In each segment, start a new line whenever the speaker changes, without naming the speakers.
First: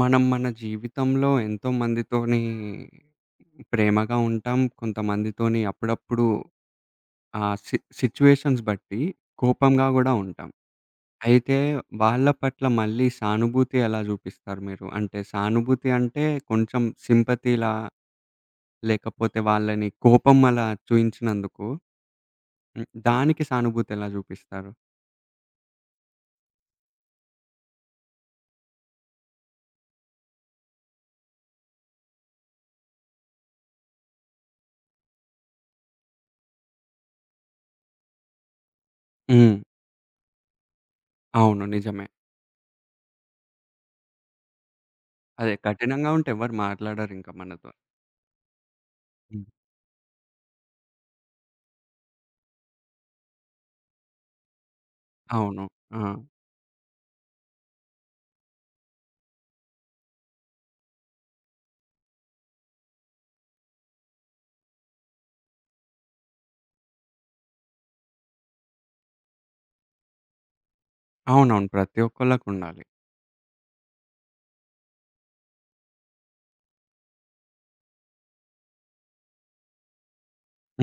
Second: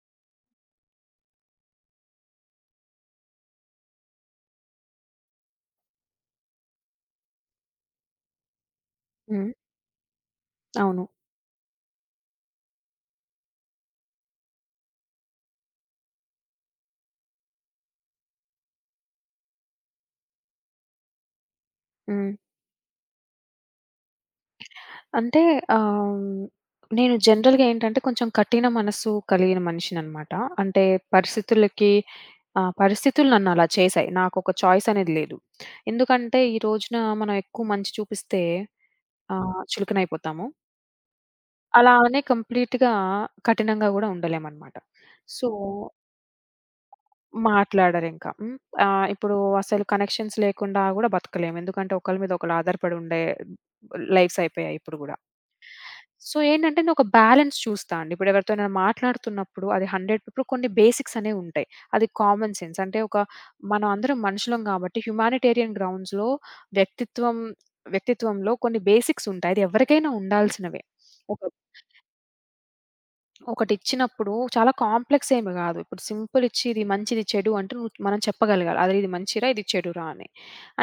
మనం మన జీవితంలో ఎంతోమందితోని ప్రేమగా ఉంటాం. కొంతమందితోని అప్పుడప్పుడు ఆహ్, సి సిట్యుయేషన్స్ బట్టి
హ్మ్.
కోపంగా గూడా ఉంటాం.
అవును.
అయితే వాళ్ళ పట్ల మళ్ళీ సానుభూతి ఎలా జూపిస్తారు మీరు? అంటే సానుభూతి అంటే కొంచెం సింపతీ‌లా లేకపోతే వాళ్ళని కోపం అలా చూయించినందుకు,
హ్మ్.
హ్మ్. దానికి సానుభూతెలా జూపిస్తారు?
అంటే ఆహ్, నేను జనరల్‌గా ఏంటంటే, కొంచెం కఠిన మనస్సు కలిగిన మనిషినన్నమాట. అంటే పరిస్థితులకి ఆహ్, పరిస్థితులు నన్ను అలా చేసాయి. నాకొక చాయిస్ అనేది లేదు. ఎందుకంటే, ఈరోజున మనం ఎక్కువ మంచి చూపిస్తే ఆహ్,
హ్మ్.
చులకనయిపోతాము.
అవును.
అలా
నిజమే.
అనే కంప్లీట్‌గా కఠినంగా గూడా ఉండలేమన్నమాట. సో
అదే. కఠినంగా ఉంటే ఎవరు మాట్లాడరింకా మనతో.
మాట్లాడరింకా. హ్మ్. ఆహ్, ఇప్పుడు
హ్మ్.
అసలు కనెక్షన్స్ లేకుండా గూడా బతకలేము. ఎందుకంటే, ఒకళ్ళ మీద ఒకళ్ళు ఆధారపడి ఉండే లైఫ్స్ అయిపోయాయి ఇప్పుడు గూడా.
అవును. ఆ!
సో ఏంటంటే నేను ఒక బ్యాలన్స్ చూస్తా అండి. ఇప్పుడెవరితోనైనా మాట్లాడుతున్నప్పుడు అది హండ్రెడ్ ఇప్పుడు కొన్ని బేసిక్స్ అనేవి ఉంటాయి. అది కామన్ సెన్స్. అంటే ఒక మనం అందరం మనుషులం గాబట్టి హ్యుమానిటేరియన్ గ్రౌండ్స్‌లో వ్యక్తిత్వం వ్యక్తిత్వంలో కొన్ని బేసిక్స్ ఉంటాయి. అది ఎవరికైనా ఉండాల్సినవే. ఒక
అవునవును. ప్రతి ఒక్కళ్ళకుండాలి.
ఒకటిచ్చినప్పుడు, చాలా కాంప్లెక్సేమి కాదు. ఇప్పుడు సింపులిచ్చి ఇది మంచి, ఇది చెడు అంటు మనం చెప్పగలగాల. అది ఇది మంచి రా, ఇది చెడురా అని.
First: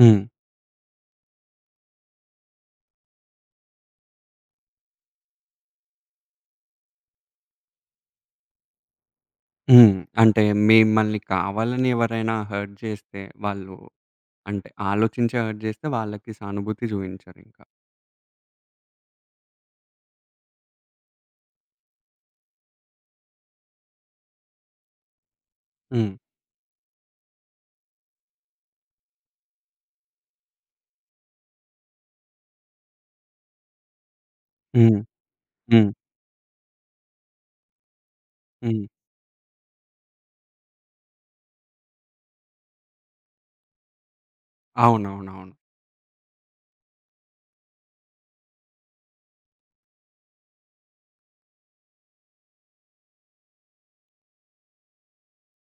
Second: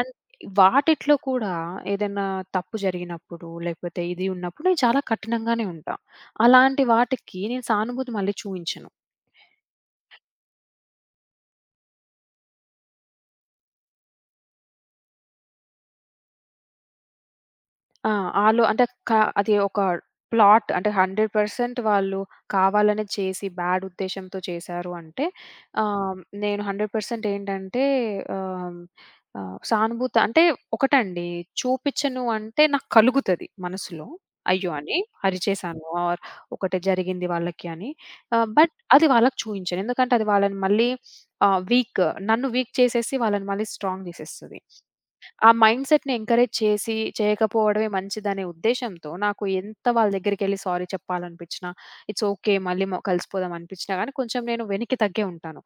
అన్ వాటిట్లో కూడా ఏదన్నా తప్పు జరిగినప్పుడు, లేకపోతే ఇది ఉన్నప్పుడు నేను చాలా కఠినంగానే ఉంటా. అలాంటి వాటికి నేను సానుభూతి మళ్ళీ చూయించను.
హ్మ్. అంటే మిమ్మల్ని కావాలని ఎవరైనా హర్ట్ చేస్తే, వాళ్ళు అంటే, ఆలోచించి హర్ట్ జేస్తే వాళ్ళకి సానుభూతి చూపించరు ఇంకా.
ఆ! ఆళ్ళు అంటే క అది ఒక ప్లాట్ అంటే 100% వాళ్ళు కావాలనే చేసి, బ్యాడ్ ఉద్దేశ్యంతో చేసారు అంటే,
హ్మ్.
ఆహ్, నేను 100 పర్సెంటేంటంటే, ఆహ్, ఆహ్, సానుభూతి అంటే ఒకటండీ చూపిచ్చను అంటే, నాకు కలుగుతది మనసులో. అయ్యో! అని.
హ్మ్.
అరిచేసాను
హ్మ్.
ఆర్ ఒకటి జరిగింది వాళ్ళకి అని. ఆహ్, బట్
హ్మ్.
అది వాళ్ళకి చూయించను. ఎందుకంటే, అది వాళ్ళని మళ్ళీ ఆహ్, వీక్ నన్ను వీక్ చేసేసి వాళ్ళని మళ్ళీ స్ట్రాంగ్ చేసేస్తది. ఆ
అవునవునవును.
మైండ్‌‌సెట్‌ని ఎంకరేజ్ చేసి చేయకపోవడమే మంచిదనే ఉద్దేశ్యంతో, నాకు ఎంత వాళ్ళ దగ్గరికెళ్లి సారీ చెప్పాలనిపిచ్చినా, ఇట్స్ ఓకే. మళ్ళీ మ కలిసిపోదాం అనిపిచ్చినా గాని కొంచెం నేను వెనక్కి తగ్గే ఉంటాను.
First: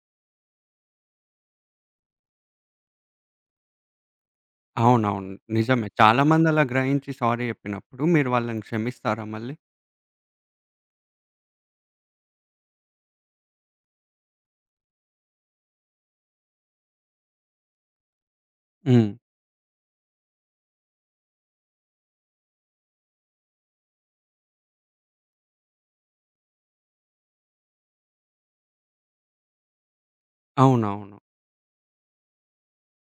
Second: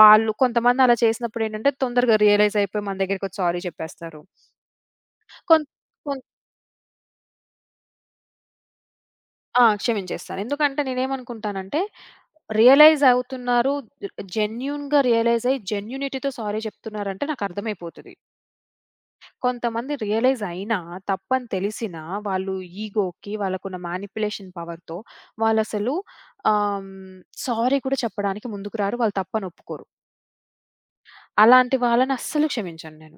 వాళ్ళు కొంతమంది అలా చేసినప్పుడేంటంటే, తొందరగా రియలైజ్ అయిపోయి మన దగ్గరకొచ్చి సారీ చెప్పేస్తారు.
అవునవును.
కొం
నిజమే.
కొం
చాలా మంది అలా గ్రహించి సారీ చెప్పినప్పుడు మీరు వాళ్ళని క్షమిస్తారా మళ్ళీ?
ఆ! క్షమించేస్తాను. ఎందుకంటే నేనేమనుకుంటానంటే, రియలైజ్ అవుతున్నారు, జెన్యూన్‌గా రియలైజయ్యి, జెన్యూనిటీ‌తో సారీ చెప్తున్నారంటే నాకర్థమైపోతది.
హ్మ్.
కొంతమంది రియలైజయినా, తప్పని తెలిసినా, వాళ్ళు ఇగోకి, వాళ్ళకున్న మానిప్యులేషన్ పవర్‌తో వాళ్ళసలు ఆహ్, హ్మ్, సారీ కూడా చెప్పడానికి ముందుకు రారు. వాళ్ళు తప్పని ఒప్పుకోరు.
అవునవును.
అలాంటి వాళ్ళని అస్సలు క్షమించను నేను.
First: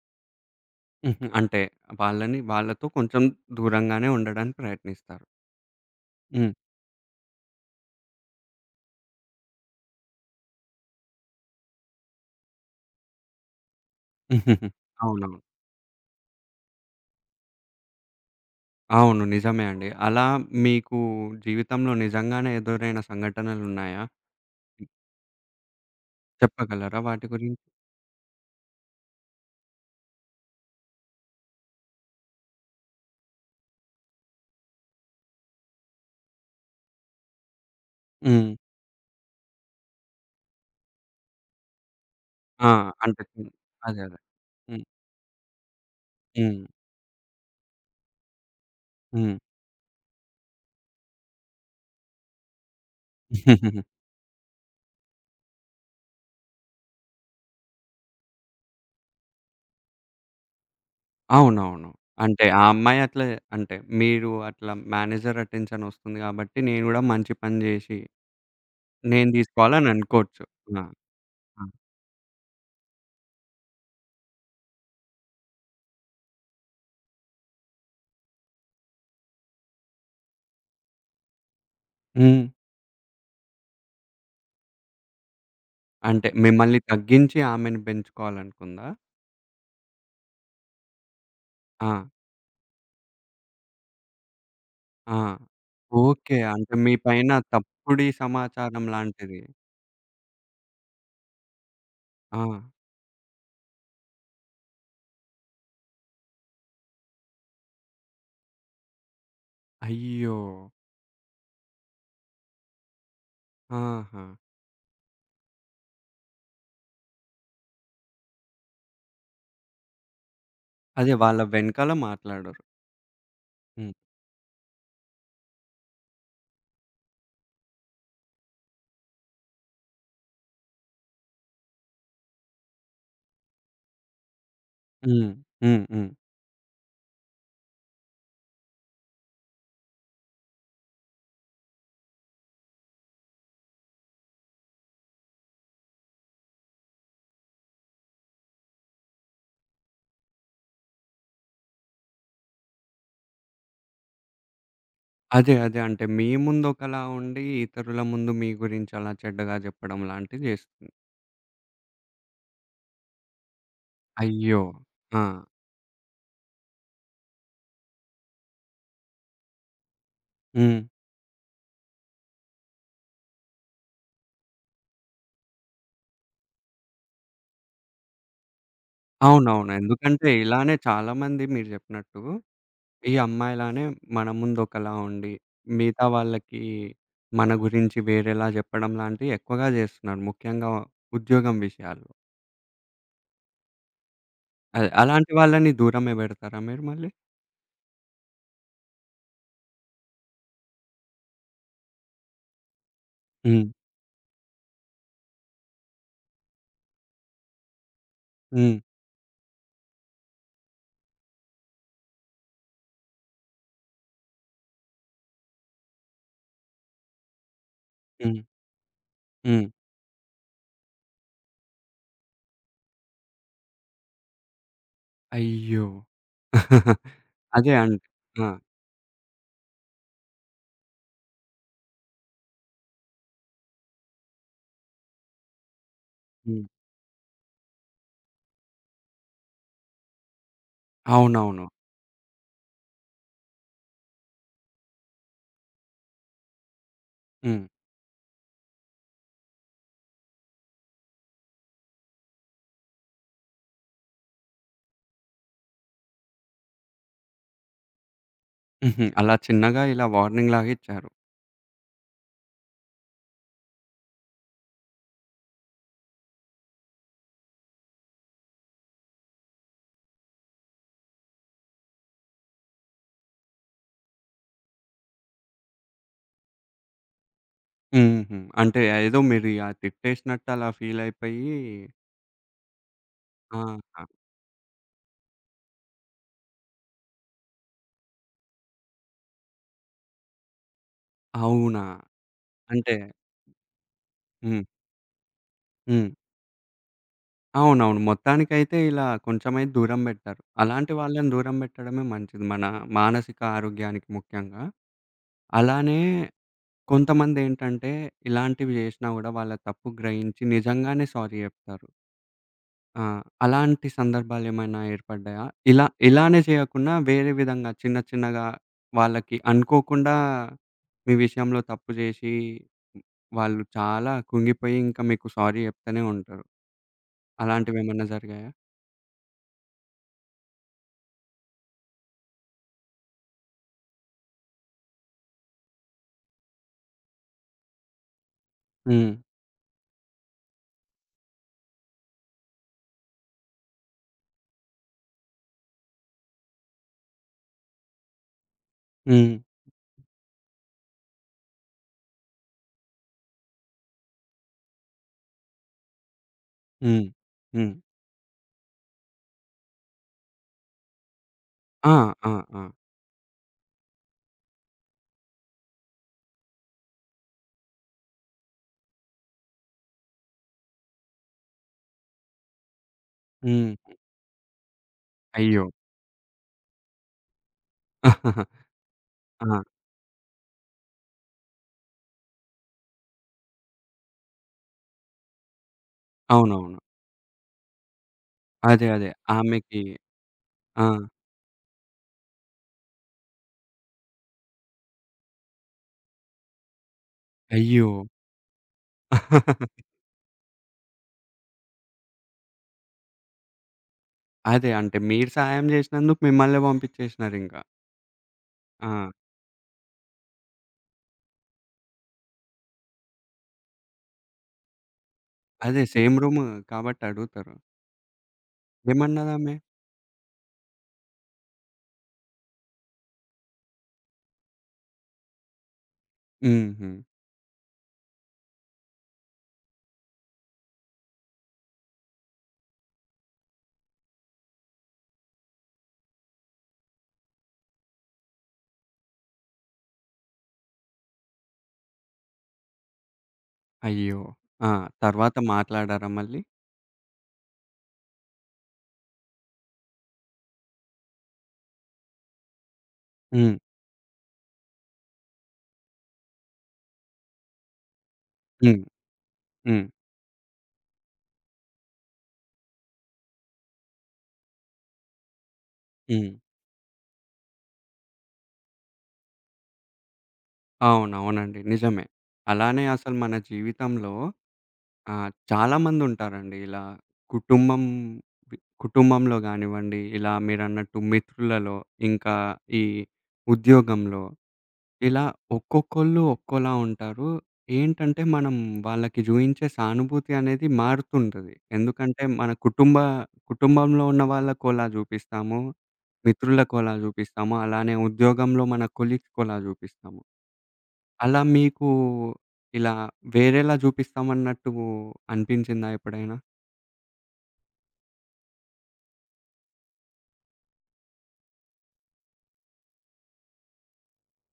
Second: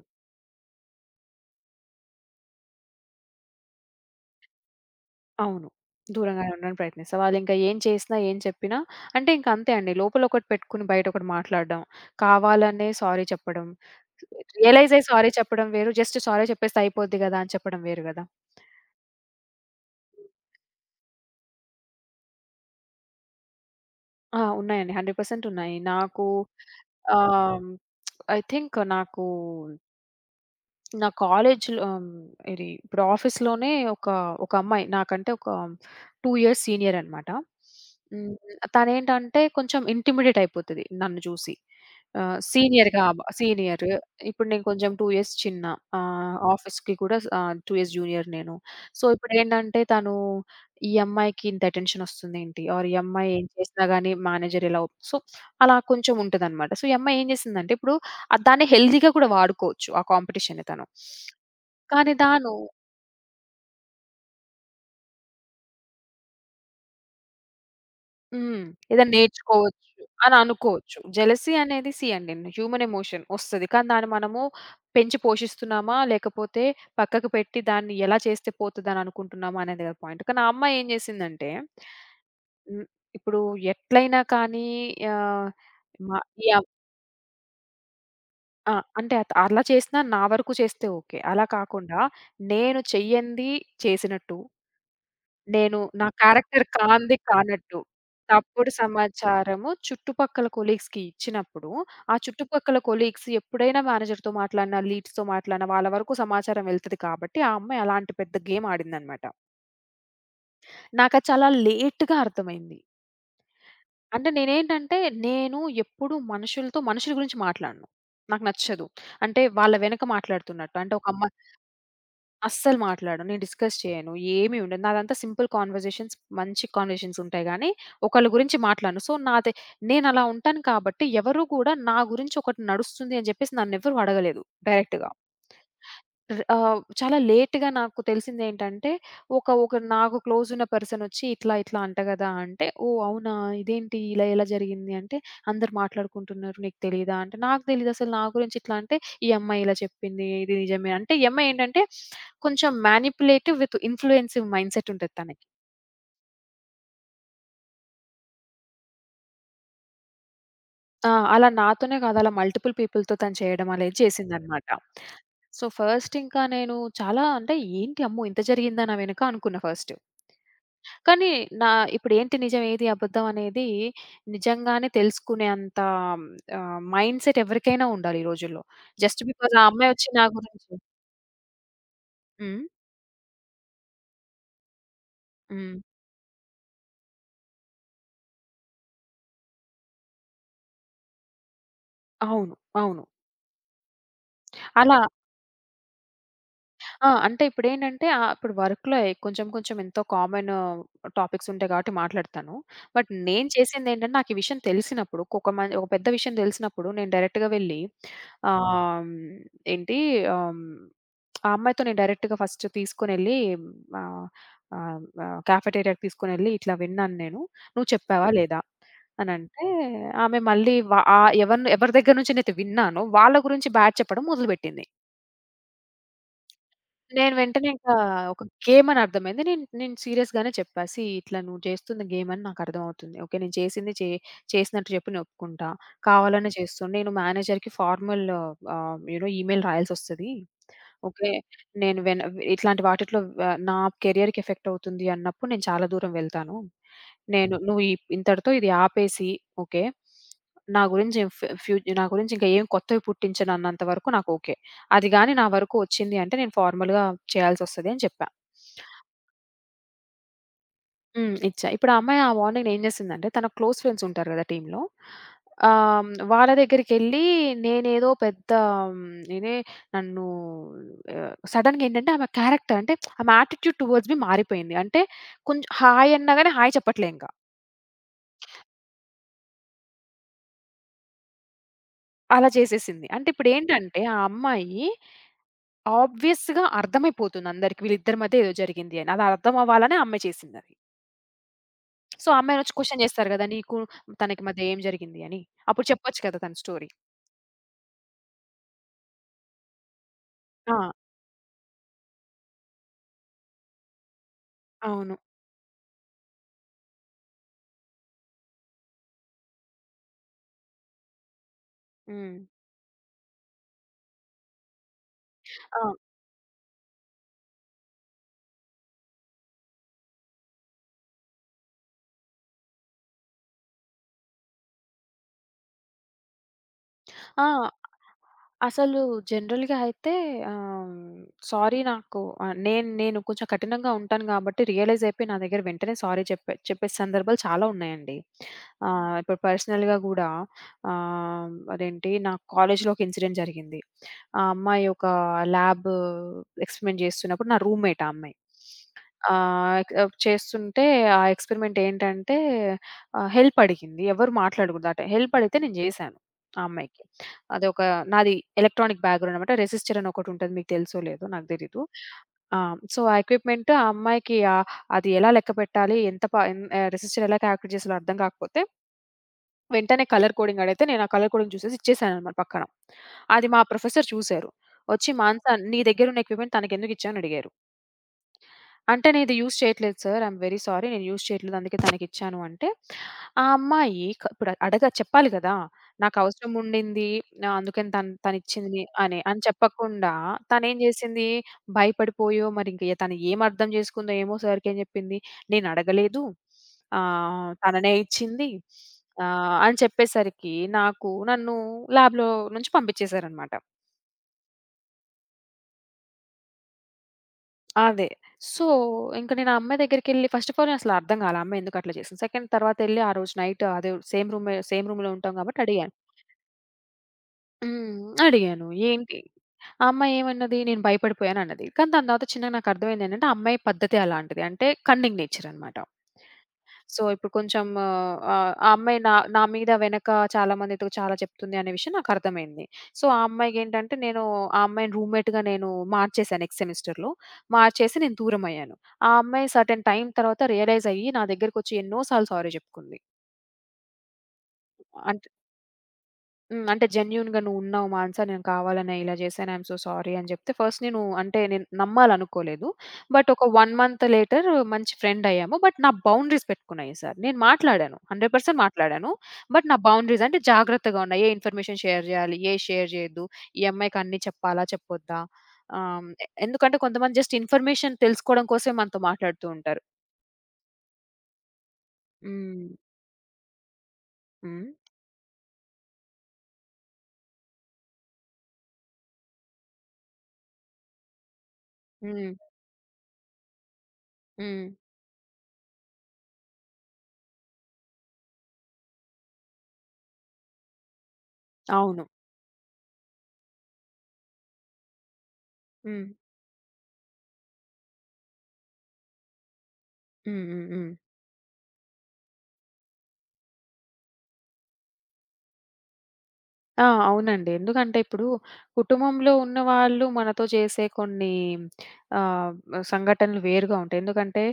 హుహు. అంటే వాళ్ళని వాళ్ళతో కొంచేం దూరంగానే ఉండడానికి ప్రయత్నిస్తారు.
అవును. దూరంగానే
హ్మ్.
ఉండడానికి ప్రయత్నిస్తా. వాళ్ళింకా ఏం చేసినా, ఏం చెప్పినా అంటే ఇంకంతే అండి. లోపలొకటి పెట్టుకొని బయటొకటి మాట్లాడడం. కావాలనే సారీ చెప్పడం. రియలైజ్ అయ్యి సారీ
అవునవును.
చెప్పడం వేరు. జస్ట్ సారీ చెప్పేస్తే అయిపోద్ది గదా! అని చెప్పడం వేరు గదా!
అవును. నిజమే అండి. అలా మీకు జీవితంలో నిజంగానే ఎదురైన సంఘటనలున్నాయా?
ఆ! ఉన్నాయండి. 100 పర్సెంటున్నాయి. నాకు
చెప్పగలరా? వాటి గురిం
ఆహ్, ఐ థింక్ నాకూ నా కాలేజ్‌లో ఆ! హ్మ్. ఇది ఇప్పుడు ఆఫీస్‌లోనే ఒకా ఒకమ్మాయి. నాకంటే ఒక 2 ఇయర్స్ సీనియరనమాట. హ్మ్.
హ్మ్.
తనేంటంటే, కొంచేం ఇంటిమిడేటయిపోతది. నన్ను చూసి. ఆహ్,
ఆ!
సీనియర్‌గా
అంత
అవ
చిన్
సీనియరు.
అదే. అదే.
ఇప్పుడు నేను
హ్మ్.
కొంచేం 2 ఇయర్స్ చిన్న. ఆహ్,
హ్మ్.
ఆఫీస్‌కి కూడా ఆహ్, 2 ఇయర్స్ జూనియర్ నేను. సో,
హ్మ్.
ఇప్పుడేందంటే, తనూ ఈ అమ్మాయికి ఇంత అటెన్షనొస్తుందేంటి ఆర్ ఈ అమ్మాయి ఏం చేసినా గానీ మేనేజర్ ఇలా ఒప్ సో, అలా కొంచేం ఉంటదనమాట. సో, ఈ అమ్మాయి ఏం చేసిందంటే, ఇప్పుడు దాన్ని హెల్తీగా కూడా వాడుకోవచ్చు. ఆ కాంపిటీషన్‌ని తను.
అవునవును.
కానీ
అంటే
దాను
ఆ అమ్మాయి అట్లా అంటే, మీరు అట్లా మేనేజర్ అటెన్‌షన్ ఒస్తుంది గాబట్టి, నేను గూడా మంచి పని జేసి,
హ్మ్. ఏదైనా
నేను
నేర్చుకోవచ్చు, అని
దీసుకోవాలననుకోచ్చు. ఆ!
అనుకోచ్చు. జలసీ
ఆ!
అనేది సీ అండి, హ్యూమన్ ఎమోషన్. వస్తది. కానీ దాన్ని మనము పెంచి పోషిస్తున్నామా, లేకపోతే పక్కకు పెట్టి, దాన్ని ఎలా చేస్తే పోతదని అనుకుంటున్నామా, అనేది గదా పాయింట్. కానీ ఆ అమ్మాయేం జేసిందంటే
హ్మ్.
హ్మ్. ఇప్పుడు ఎట్లైనా కానీ ఆహ్, మ
అంటే
యవ్
మిమ్మల్ని తగ్గించి ఆమెను
ఆ!
పెంచుకోవాలనుకుందా?
అంటే అత్ అలా చేసినా నా వరకు చేస్తే ఓకే. అలా కాకుండా
ఆ!
నేను చెయ్యంది చేసినట్టు,
ఆ!
నేను నా
ఓకే.
క్యారెక్టర్
అంటే మీ
కానిది
పైన
కానట్టు,
తప్పుడి
తప్పుడు
సమాచారం లాంటిది.
సమాచారము చుట్టుపక్కల కొలీగ్స్‌కిచ్చినప్పుడు, ఆ
ఆ!
చుట్టుపక్కల కొలీగ్స్ ఎప్పుడైనా మేనేజర్‌తో మాట్లాడినా, లీడ్స్‌తో మాట్లాడినా వాళ్ళ వరకు సమాచారం వెళ్తది. కాబట్టి ఆ అమ్మాయి అలాంటి పెద్ద గేమాడిందనమాట.
అయ్యో!
నాకది చాలా లేట్‌గా అర్థమైంది. అంటే
ఆహా!
నేనేంటంటే నేను ఎప్పుడూ మనుషులతో మనుషుల గురించి మాట్లాడను. నాకు నచ్చదు. అంటే వాళ్ళ వెనక మాట్లాడుతున్నట్టు అంటే ఒక
అదే.
అమ్మా
వాళ్ళ వెనకాల మాట్లాడరు.
అస్సలు మాట్లాడను. నేను డిస్‌కస్
హ్మ్.
చేయను. ఏమి ఉండదు. నాదంతా సింపుల్ కన్వర్‌జేషన్స్ మంచి కన్వర్‌జేషన్స్ ఉంటాయి గానీ, ఒకళ్ళ గురించి మాట్లాడను. సో, నాదే నేనలా ఉంటాను కాబట్టి ఎవరు కూడా నా గురించి ఒకటి నడుస్తుంది అని జెప్పేసి నన్ను ఎవరు అడగలేదు డైరెక్ట్‌గా.
హ్మ్. హ్మ్. హ్మ్.
ర్ ఆహ్, చాలా లేట్‌గా నాకు తెలిసిందేంటంటే, ఒక ఒక నాకు క్లోజున్న పర్సనొచ్చి "ఇట్లా ఇట్లా అంట గదా!" అంటే ఓహ్! అవునా? ఇదేంటి ఇలా ఎలా జరిగింది? అంటే "అందరూ మాట్లాడుకుంటున్నారు నీకు తెలీదా?" అంటే నాకు తెలీదసలు నా గురించి ఇట్లా అంటే, ఈ అమ్మాయి ఇలా చెప్పింది ఇది నిజమే అంటే ఈ అమ్మాయి ఏంటంటే, కొంచెం మానిప్యులేటివ్ విత్ ఇన్‌ఫ్లూయెన్సివ్ మైండ్‌సెట్ ఉంటది తనకి.
అదే. అదే. అంటే మీ ముందు ఒకలా ఉండి ఇతరుల ముందు మీ గురించి అలా చెడ్డగా చెప్పడం లాంటివి జేస్తుంది.
ఆ! అలా నాతోనే గాదు. అలా మల్టిపుల్ పీపుల్‌తో తను చేయడం అనేది
అయ్యో!
చేసిందన్నమాట.
ఆ!
సో, ఫస్ట్ ఇంకా నేను చాలా అంటే ఏంటి అమ్మో! ఇంత జరిగింది నా వెనుక అనుకున్న ఫస్టు.
హ్మ్.
కానీ నా ఇప్పుడు ఏంటి నిజం? ఏది అబద్ధం? అనేది నిజంగానే తెలుసుకునే అంత ఆహ్, మైండ్‌సెట్ ఎవరికైనా ఉండాలి ఈ రోజుల్లో. జస్ట్ బీకాస్ ఆ
అవునవును.
అమ్మాయోచ్చి నా
ఎందుకంటే,
గురించి
ఇలానే చాలామంది మీరు జెప్పినట్టు
హ్మ్.
ఈ అమ్మాయిలానే మన ముందు ఒకలా ఉండి,
హ్మ్.
మిగతా వాళ్ళకి మన గురించి వేరేలా జెప్పడం లాంటివి ఎక్కువగా జేస్తున్నారు. ముఖ్యంగా ఉద్యోగం విషయాల్లో.
అవును. అవును.
అది
అలా
అలాంటి వాళ్ళని దూరమే బెడతారా మీరు మళ్ళీ?
ఆ! అంటే ఇప్పుడేంటంటే, ఆ! ఇప్పుడు వర్క్‌లో కొంచేం కొంచేం ఎంతో కామను టాపిక్సుంటాయి కాబట్టి మాట్లాడతాను. బట్ నేను
హ్మ్.
చేసిందేంటంటే, నాకు ఈ విషయం తెలిసినప్పుడు ఒక్కొక మ ఓ పెద్ద విషయం దెలిసినప్పుడు నేను డైరెక్ట్‌గా వెళ్ళి, ఆహ్,
హ్మ్.
హ్మ్, ఏంటి ఆహ్, ఆ అమ్మాయితో నేను డైరెక్ట్‌గా ఫస్ట్ తీసుకొనెళ్ళి, ఆహ్, ఆహ్, కెఫెటేరియాకి తీసుకొనెళ్ళి, ఇట్లా విన్నాను నేను. నువ్వు చెప్పావా,
హ్మ్.
లేదా అనంటే
హ్మ్.
ఆమె మళ్ళీ వ ఆహ్, ఎవరిని ఎవరి దగ్గర నుంచి నేను విన్నానో వాళ్ళ గురించి బ్యాడ్ చెప్పడం మొదలుబెట్టింది.
అయ్యో!
నేను వెంటనే
అది
ఇంకా
అన్
ఒక
ఆ!
గేమని అర్థమైంది. నేను నేను సీరియస్‌గానే చెప్పా సీ ఇట్లా నువ్వు చేస్తుంది గేమని నాకర్థమవుతుంది. ఓకే. నేను చేసింది చే చేసినట్టు చెప్పు నేనొప్పుకుంటా, కావాలనే
హ్మ్.
చేస్తూ నేను మేనేజర్‌కి formal ah, you know email రాయాల్సొస్తది. ఓకే.
అవునవును.
నేను వెన్ ఇట్లాంటి వాటిల్లో వ నా కెరియర్‌కి ఎఫెక్టవుతుంది అన్నప్పుడు నేను చాలా దూరం వెళ్తాను. నేను
హ్మ్.
నువ్వు ఇంతటితో ఇది ఆపేసి ఓకే, నా గురించి ఫ్ ఫ్ నా గురించి ఇంకేం కొత్తవి పుట్టించనన్నంత వరకు నాకు ఓకే. అది గానీ నా వరకు వచ్చింది అంటే, నేను ఫార్‌మల్‌గా చేయాల్సొస్తదని చెప్పా.
హుహు. అలా చిన్నగా ఇలా వార్నింగ్‌లాగా ఇచ్చారు.
హ్మ్. ఇచ్చా. ఇప్పుడు ఆ అమ్మాయి ఆ వార్నింగ్‌ని ఏం చేసిందంటే, తన క్లోజ్ ఫ్రెండ్సుంటారు గదా! టీమ్‌లో ఆహ్, వాళ్ళ దగ్గరికెళ్ళి నేనేదో పెద్దా హ్మ్. ఇనే నన్నూ ఆహ్, సడెన్‌గా ఏంటంటే ఆమె క్యారెక్టర్ అంటే ఆమె యాటిట్యూడ్ టువర్డ్స్ మీ మారిపోయింది. అంటే కొంచేం హాయ్! అన్నా గానీ హాయ్! చెప్పట్లేదింకా.
హుహు. అంటే ఏదో మీది అది తిట్టేసినట్టు అలా ఫీల్ అయిపోయీ
అలా జేసేసింది. అంటే ఇప్పుడేంటంటే,
ఆహా!
ఆ అమ్మాయి ఆబ్వియస్‌గా అర్థమైపోతుంది అందరికి. వీళ్ళిద్దరి మధ్య ఏదో జరిగింది అని. అర్థం అవ్వాలనే ఆ అమ్మాయి చేసిందది.
అవునా?
సో, ఆ అమ్మాయినొచ్చి
అంటే
క్వశ్చన్ జేస్తారు గదా! నీకు తనకి
హ్మ్.
మధ్య ఏం జరిగింది అని, అప్పుడు
హ్మ్.
చెప్పొచ్చు కదా! తన స్టోరీ.
అవునవును. మొత్తానికైతే ఇలా కొంచెంమైతే దూరం బెట్టారు.
ఆ!
అలాంటి వాళ్ళని దూరం పెట్టడమే మంచిది. మన మానసిక ఆరోగ్యానికి ముఖ్యంగా.
అవును.
అలానే కొంతమందేంటంటే, ఇలాంటివి జేసినా గూడా వాళ్ళ తప్పు గ్రహించి నిజంగానే సారీ జెప్తారు.
హ్మ్.
ఆ! అలాంటి సందర్భాలేమైనా ఏర్పడ్డాయా?
ఆ!
ఇలా ఇలానే చేయకున్నా వేరే విధంగా చిన్న, చిన్నగా వాళ్ళకి అనుకోకుండా, మీ విషయంలో తప్పు జేసి, వాళ్ళు చాలా కుంగిపోయి ఇంకా మీకు సారీ జెప్తనే ఉంటరు.
ఆ!
అలాంటివేమన్నా జరిగాయా?
అసలు జనరల్‌గా అయితే, ఆహ్, సారీ నాకు ఆహ్, నేను నేను కొంచెం కఠినంగా ఉంటాను గాబట్టి రియలైజైపోయి నా దగ్గర వెంటనే సారీ చెప్పే చెప్పే సందర్భాలు చాలా ఉన్నాయండి. ఆహ్,
హ్మ్.
ఇప్పుడు పర్సనల్‌గా గూడా, ఆహ్, అదేంటి నా కాలేజ్‌లో ఒక ఇన్సిడెంట్ జరిగింది. ఆ అమ్మాయి ఒక్క ల్యాబు ఎక్స్‌పెరిమెంట్ చేస్తున్నప్పుడు నా రూమ్‌మేట్ ఆ అమ్మాయి.
హ్మ్.
ఆహ్, చేస్తుంటే ఆ ఎక్స్‌పెరిమెంట్ ఏంటంటే, ఆహ్, హెల్ప్ అడిగింది ఎవరు మాట్లాడగూడదు ఆ టైంలో. హెల్ప్ అడిగితే నేను జేసాను ఆ అమ్మాయికి.
హ్మ్. హ్మ్.
అదొక నాది ఎలక్ట్రానిక్ బ్యాక్‌గ్రౌండన్నమాట రిజిస్టర్ అని ఒకటుంటది మీకు తెలుసో లేదో నాకు దెలీదు.
ఆ! ఆ!
ఆ!
ఆ!
సో, ఆ ఎక్విప్మెంట్ ఆ అమ్మాయికి ఆహ్, అది ఎలా లెక్కపెట్టాలి ఎంత ప ఎన్ ఆహ్, రిజిస్టర్ ఎలా కాలిక్యులేట్ చేస్తారో అర్థం కాకపోతే... వెంటనే కలర్ కోడింగ్ అడిగితే, నేను ఆ కలర్ కోడింగ్ జూసేసి ఇచ్చేసానన్నమాట పక్కన. అది మా
హ్మ్.
ప్రొఫెసర్ చూసారు. ఒచ్చి "మానస
అయ్యో!
నీ దగ్గరున్న ఎక్విప్మెంట్ తనకెందుకిచ్చావు?" అని అడిగారు. అంటే నేనిది యూజ్
ఆ!
చెయ్యట్లేదు sir. I am very sorry నేను యూజ్ చెయ్యట్లేదు అందుకే తనకిచ్చాను అంటే, ఆ అమ్మాయి క ఇప్పుడు అడగ చెప్పాలి గదా! నాకు
అవునవును.
అవసరముండింది అందుకని తను తనిచ్చింది
అదే. అదే.
అని అని
ఆమెకి
చెప్పకుండా తనేం
ఆ!
జేసింది, భయపడిపోయో, మరింక తనేమర్థం జేసుకుందో, ఏమో, సార్‌కేం చెప్పింది "నేనడగలేదు ఆహ్,
అయ్యో!
తననే ఇచ్చింది" ఆహ్, అని చెప్పేసరికి నాకు నన్ను ల్యాబ్‌లో నుంచి పంపించేసారన్నమాట.
అదే అంటే మీరు సహాయం చేసినందుకు మిమ్మల్నే పంపించేసినరింకా.
అదే. సో,
ఆ!
ఇంక నేను ఆ అమ్మాయి దగ్గరికెళ్ళి ఫస్ట్ ఆఫ్ ఆల్ నే అసలు అర్థం కాల. ఆమ్మాయి ఎందుకు అట్లా చేసింది. సెకండ్ తరువాత ఎళ్ళి ఆ రోజు నైట్ అదే సేమ్ రూమ్ సేమ్ రూమ్‌లో ఉంటాం కాబట్టి
అదే
అడిగా.
సేమ్ రూము కాబట్టి అడుగుతారు.
హ్మ్. అడిగాను ఏంటి
ఏమన్నది ఆమె?
ఆ అమ్మాయి ఏమన్నది నేను భయపడిపోయాను అన్నది. కానీ దాని తర్వాత చిన్నగా నాకు అర్థమైంది ఏంటంటే, ఆ అమ్మాయి పద్ధతే అలాంటిది అంటే కన్నింగ్ నేచరనమాట.
హుహు.
సో, ఇప్పుడు కొంచెం ఆహ్, ఆ అమ్మాయి నా నా మీద వెనక చాలా మందితో చాలా చెప్తుంది అనే విషయం నాకు అర్థమైంది. సో, ఆ అమ్మాయికి ఏంటంటే, నేను ఆ అమ్మాయిని రూమ్‌మేట్‌గా నేను మార్చేసాను నెక్స్ట్ సెమిస్టర్‌లో. మార్చేసి నేను దూరమయ్యాను. ఆ అమ్మాయి సెర్టైన్ టైమ్ తర్వాత రియలైజ్ అయ్యి నా దగ్గరకి వచ్చి ఎన్నో సార్లు సారీ చెప్పుకుంది.
అయ్యో! ఆ!
అంటే
తరువాత మాట్లాడారా మళ్ళీ?
హ్మ్. అంటే "జెన్యూన్‌గా నువ్వు ఉన్నావు మానస నేను కావాలనే ఇలా జేశాను, ఐ యం సో సారీ" అని జేప్తే, ఫస్ట్ నేను అంటే నేను నమ్మాలనుకోలేదు. బట్ ఒక
హ్మ్.
1 మంత్ లేటర్ మంచి ఫ్రెండ్ అయ్యాము బట్ నా బౌండరీస్ పెట్టుకున్నా ఈసారి. నేను మాట్లాడాను 100%
హ్మ్.
మాట్లాడాను బట్ నా
హ్మ్.
బౌండరీస్ అంటే జాగ్రత్తగా ఉన్నా. ఏ ఇన్ఫర్‌మేషన్ షేర్ జేయ్యాలి, ఏ షేర్ జేయొద్దు, ఈ అమ్మాయికి అన్నీ చెప్పాలా, చెప్పొద్దా ఆహ్, ఎ
హ్మ్.
ఎందుకంటే, కొంతమంది జస్ట్ ఇన్ఫర్‌మేషన్ తెలుసుకోవడం కోసమే మనతో మాట్లాడుతూంటారు.
అవును. అవునండి. నిజమే.
హ్మ్.
అలానే అసలు మన జీవితంలో
హ్మ్.
ఆహ్, చాలామందుంటారండి ఇలా కుటుంబం కుటుంబంలో గానివ్వండి, ఇలా మీరన్నట్టు మిత్రులలో, ఇంకా
హ్మ్.
ఈ ఉద్యోగంలో,
హ్మ్.
ఇలా ఒక్కొక్కళ్ళు ఒక్కోలా ఉంటారు. ఏంటంటే, మనం వాళ్ళకి జూయించే సానుభూతి అనేది మారుతుంటది.
అవును.
ఎందుకంటే, మన కుటుంబ కుటుంబంలో ఉన్న వాళ్ళకోలా జూపిస్తాము,
హ్మ్.
మిత్రులకోలా జూపిస్తాము, అలానే ఉద్యోగంలో మన కొలీగ్స్‌కోలా జూపిస్తాము.
హ్మ్. హ్మ్. హ్మ్.
అలా మీకు, ఇలా వేరేలా జూపిస్తామన్నట్టు అనిపించిందా ఎప్పుడైనా?
ఆ! అవునండి. ఎందుకంటే ఇప్పుడు, కుటుంబంలో ఉన్నవాళ్ళు మనతో చేసే కొన్ని ఆహ్, సంఘటనలు వేరుగా ఉంటాయి. ఎందుకంటే,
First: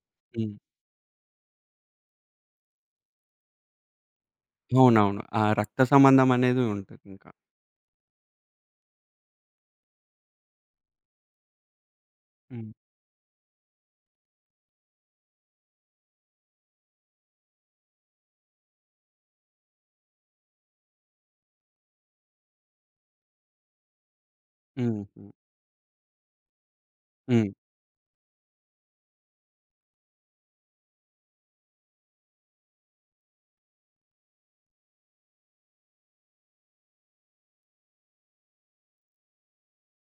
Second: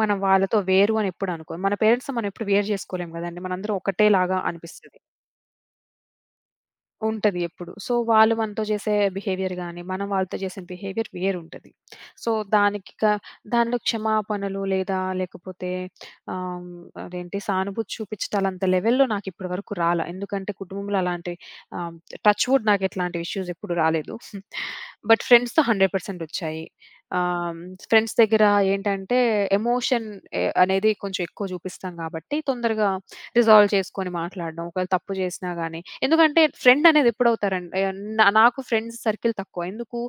మనం
హ్మ్.
వాళ్ళతో వేరు అని ఎప్పుడు అనుకో మన పేరెంట్స్‌తో మనం ఎప్పుడు వేరు జేసుకోలేం గదండీ మనందరం ఒకటే లాగా అనిపిస్తది.
అవునవును. ఆ రక్త సంబంధం అనేది ఉంటదింక.
ఉంటది ఎప్పుడు. సో, వాళ్ళు మనతో జేసే బిహేవియర్ గాని, మనం వాళ్ళతో జేసే బిహేవియర్ వేరుంటది. సో,
హ్మ్.
దానికిక దానిలో క్షమాపణలు లేదా లేకపోతే ఆహ్, అదేంటి సానుభూతి చూపిచ్చటాలంత లెవెల్‌లో నాకు ఇప్పటి వరకు రాలా. ఎందుకంటే, కుటుంబంలో అలాంటి ఆహ్, టచ్ వుడ్ నాకు ఇట్లాంటి ఇష్యూస్ ఎప్పుడూ రాలేదు.
హ్మ్.
బట్
హ్మ్.
ఫ్రెండ్స్‌తో 100% ఒచ్చాయి.
హ్మ్.
ఆహ్, ఫ్రెండ్స్ దెగ్గర ఏంటంటే, ఎమోషన్ అ అనేది కొంచెం ఎక్కువ జూపిస్తాం గాబట్టి తొందరగా రిజాల్వ్ చేసుకొని మాట్లాడడం. ఒకవేళ తప్పు జేసినా గాని, ఎందుకంటే, ఫ్రెండ్ అనేదెప్పుడవుతారండి, నా నాకు ఫ్రెండ్స్ సర్కిల్ తక్కువ. ఎందుకు,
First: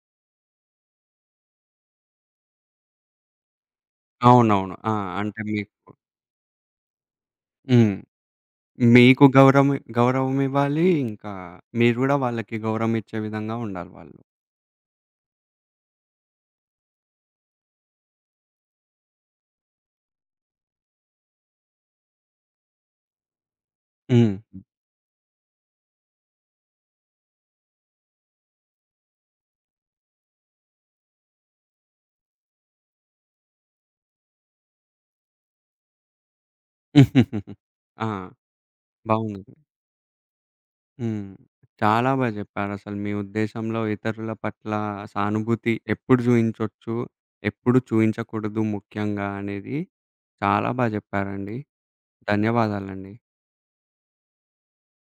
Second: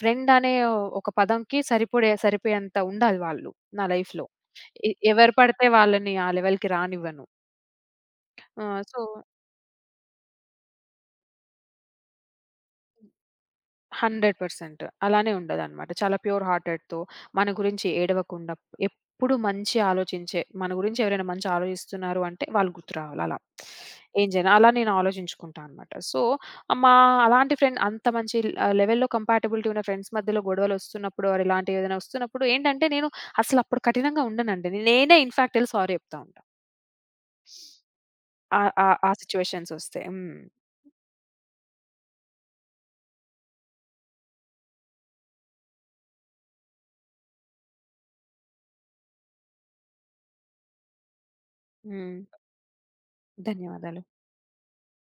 ఫ్రెండ్ అనే ఒక పదంకి సరిపడే సరిపోయేంత ఉండాలి వాళ్ళు నా లైఫ్‌లో.
అవునవును.
ఎ
ఆ!
ఎవరు
అంటే
పడితే
మీకు
వాళ్ళని ఆ లెవెల్‌కి రానివ్వను.
హ్మ్.
ఆ! సో
మీకు గౌరం గౌరవం ఇవ్వాలి ఇంకా, మీరు గూడా వాళ్ళకి గౌరవం ఇచ్చే విధంగా ఉండాలి వాళ్ళు.
100% అలానే ఉండెన్నమాట. చాలా ప్యూర్ హార్టెడ్‌తో, మన గురించి ఏడవకుండా, ఎప్పుడు మంచి ఆలోచించే, మన గురించి ఎవరైనా మంచి ఆలోచిస్తున్నారు అంటే, వాళ్ళు గుర్తు రావాలి అలా. ఈ
హ్మ్.
జనాలని నేను ఆలోచించుకుంటా అన్నమాట. సో, మా అలాంటి ఫ్రెండ్ అంత మంచి ఆహ్, లెవెల్‌లో కంపాటిబిలిటీ ఉన్న ఫ్రెండ్స్ మధ్యలో గొడవలొస్తున్నప్పుడు, ఇలాంటివి ఏదన్నొస్తున్నప్పుడు, ఏంటంటే నేను, అసలప్పుడు కఠినంగా ఉండనండి. నేనే ఇన్‌ఫాక్ట్ ఎళ్లి సారీ చెప్తా ఉంటా.
ఆ!
ఆ ఆ ఆ
బావుంది.
సిట్యుయేషన్సొ‌స్తే, హ్మ్.
హ్మ్. చాలా బా జెప్పారు. అసలు మీ ఉద్దేశంలో ఇతరుల పట్ల సానుభూతి ఎప్పుడు జూయించచ్చు, ఎప్పుడు చూయించకూడదు ముఖ్యంగా అనేవి చాలా బా జెప్పారండి.
హ్మ్.
ధన్యవాదాలండి.
ధన్యవాదాలు.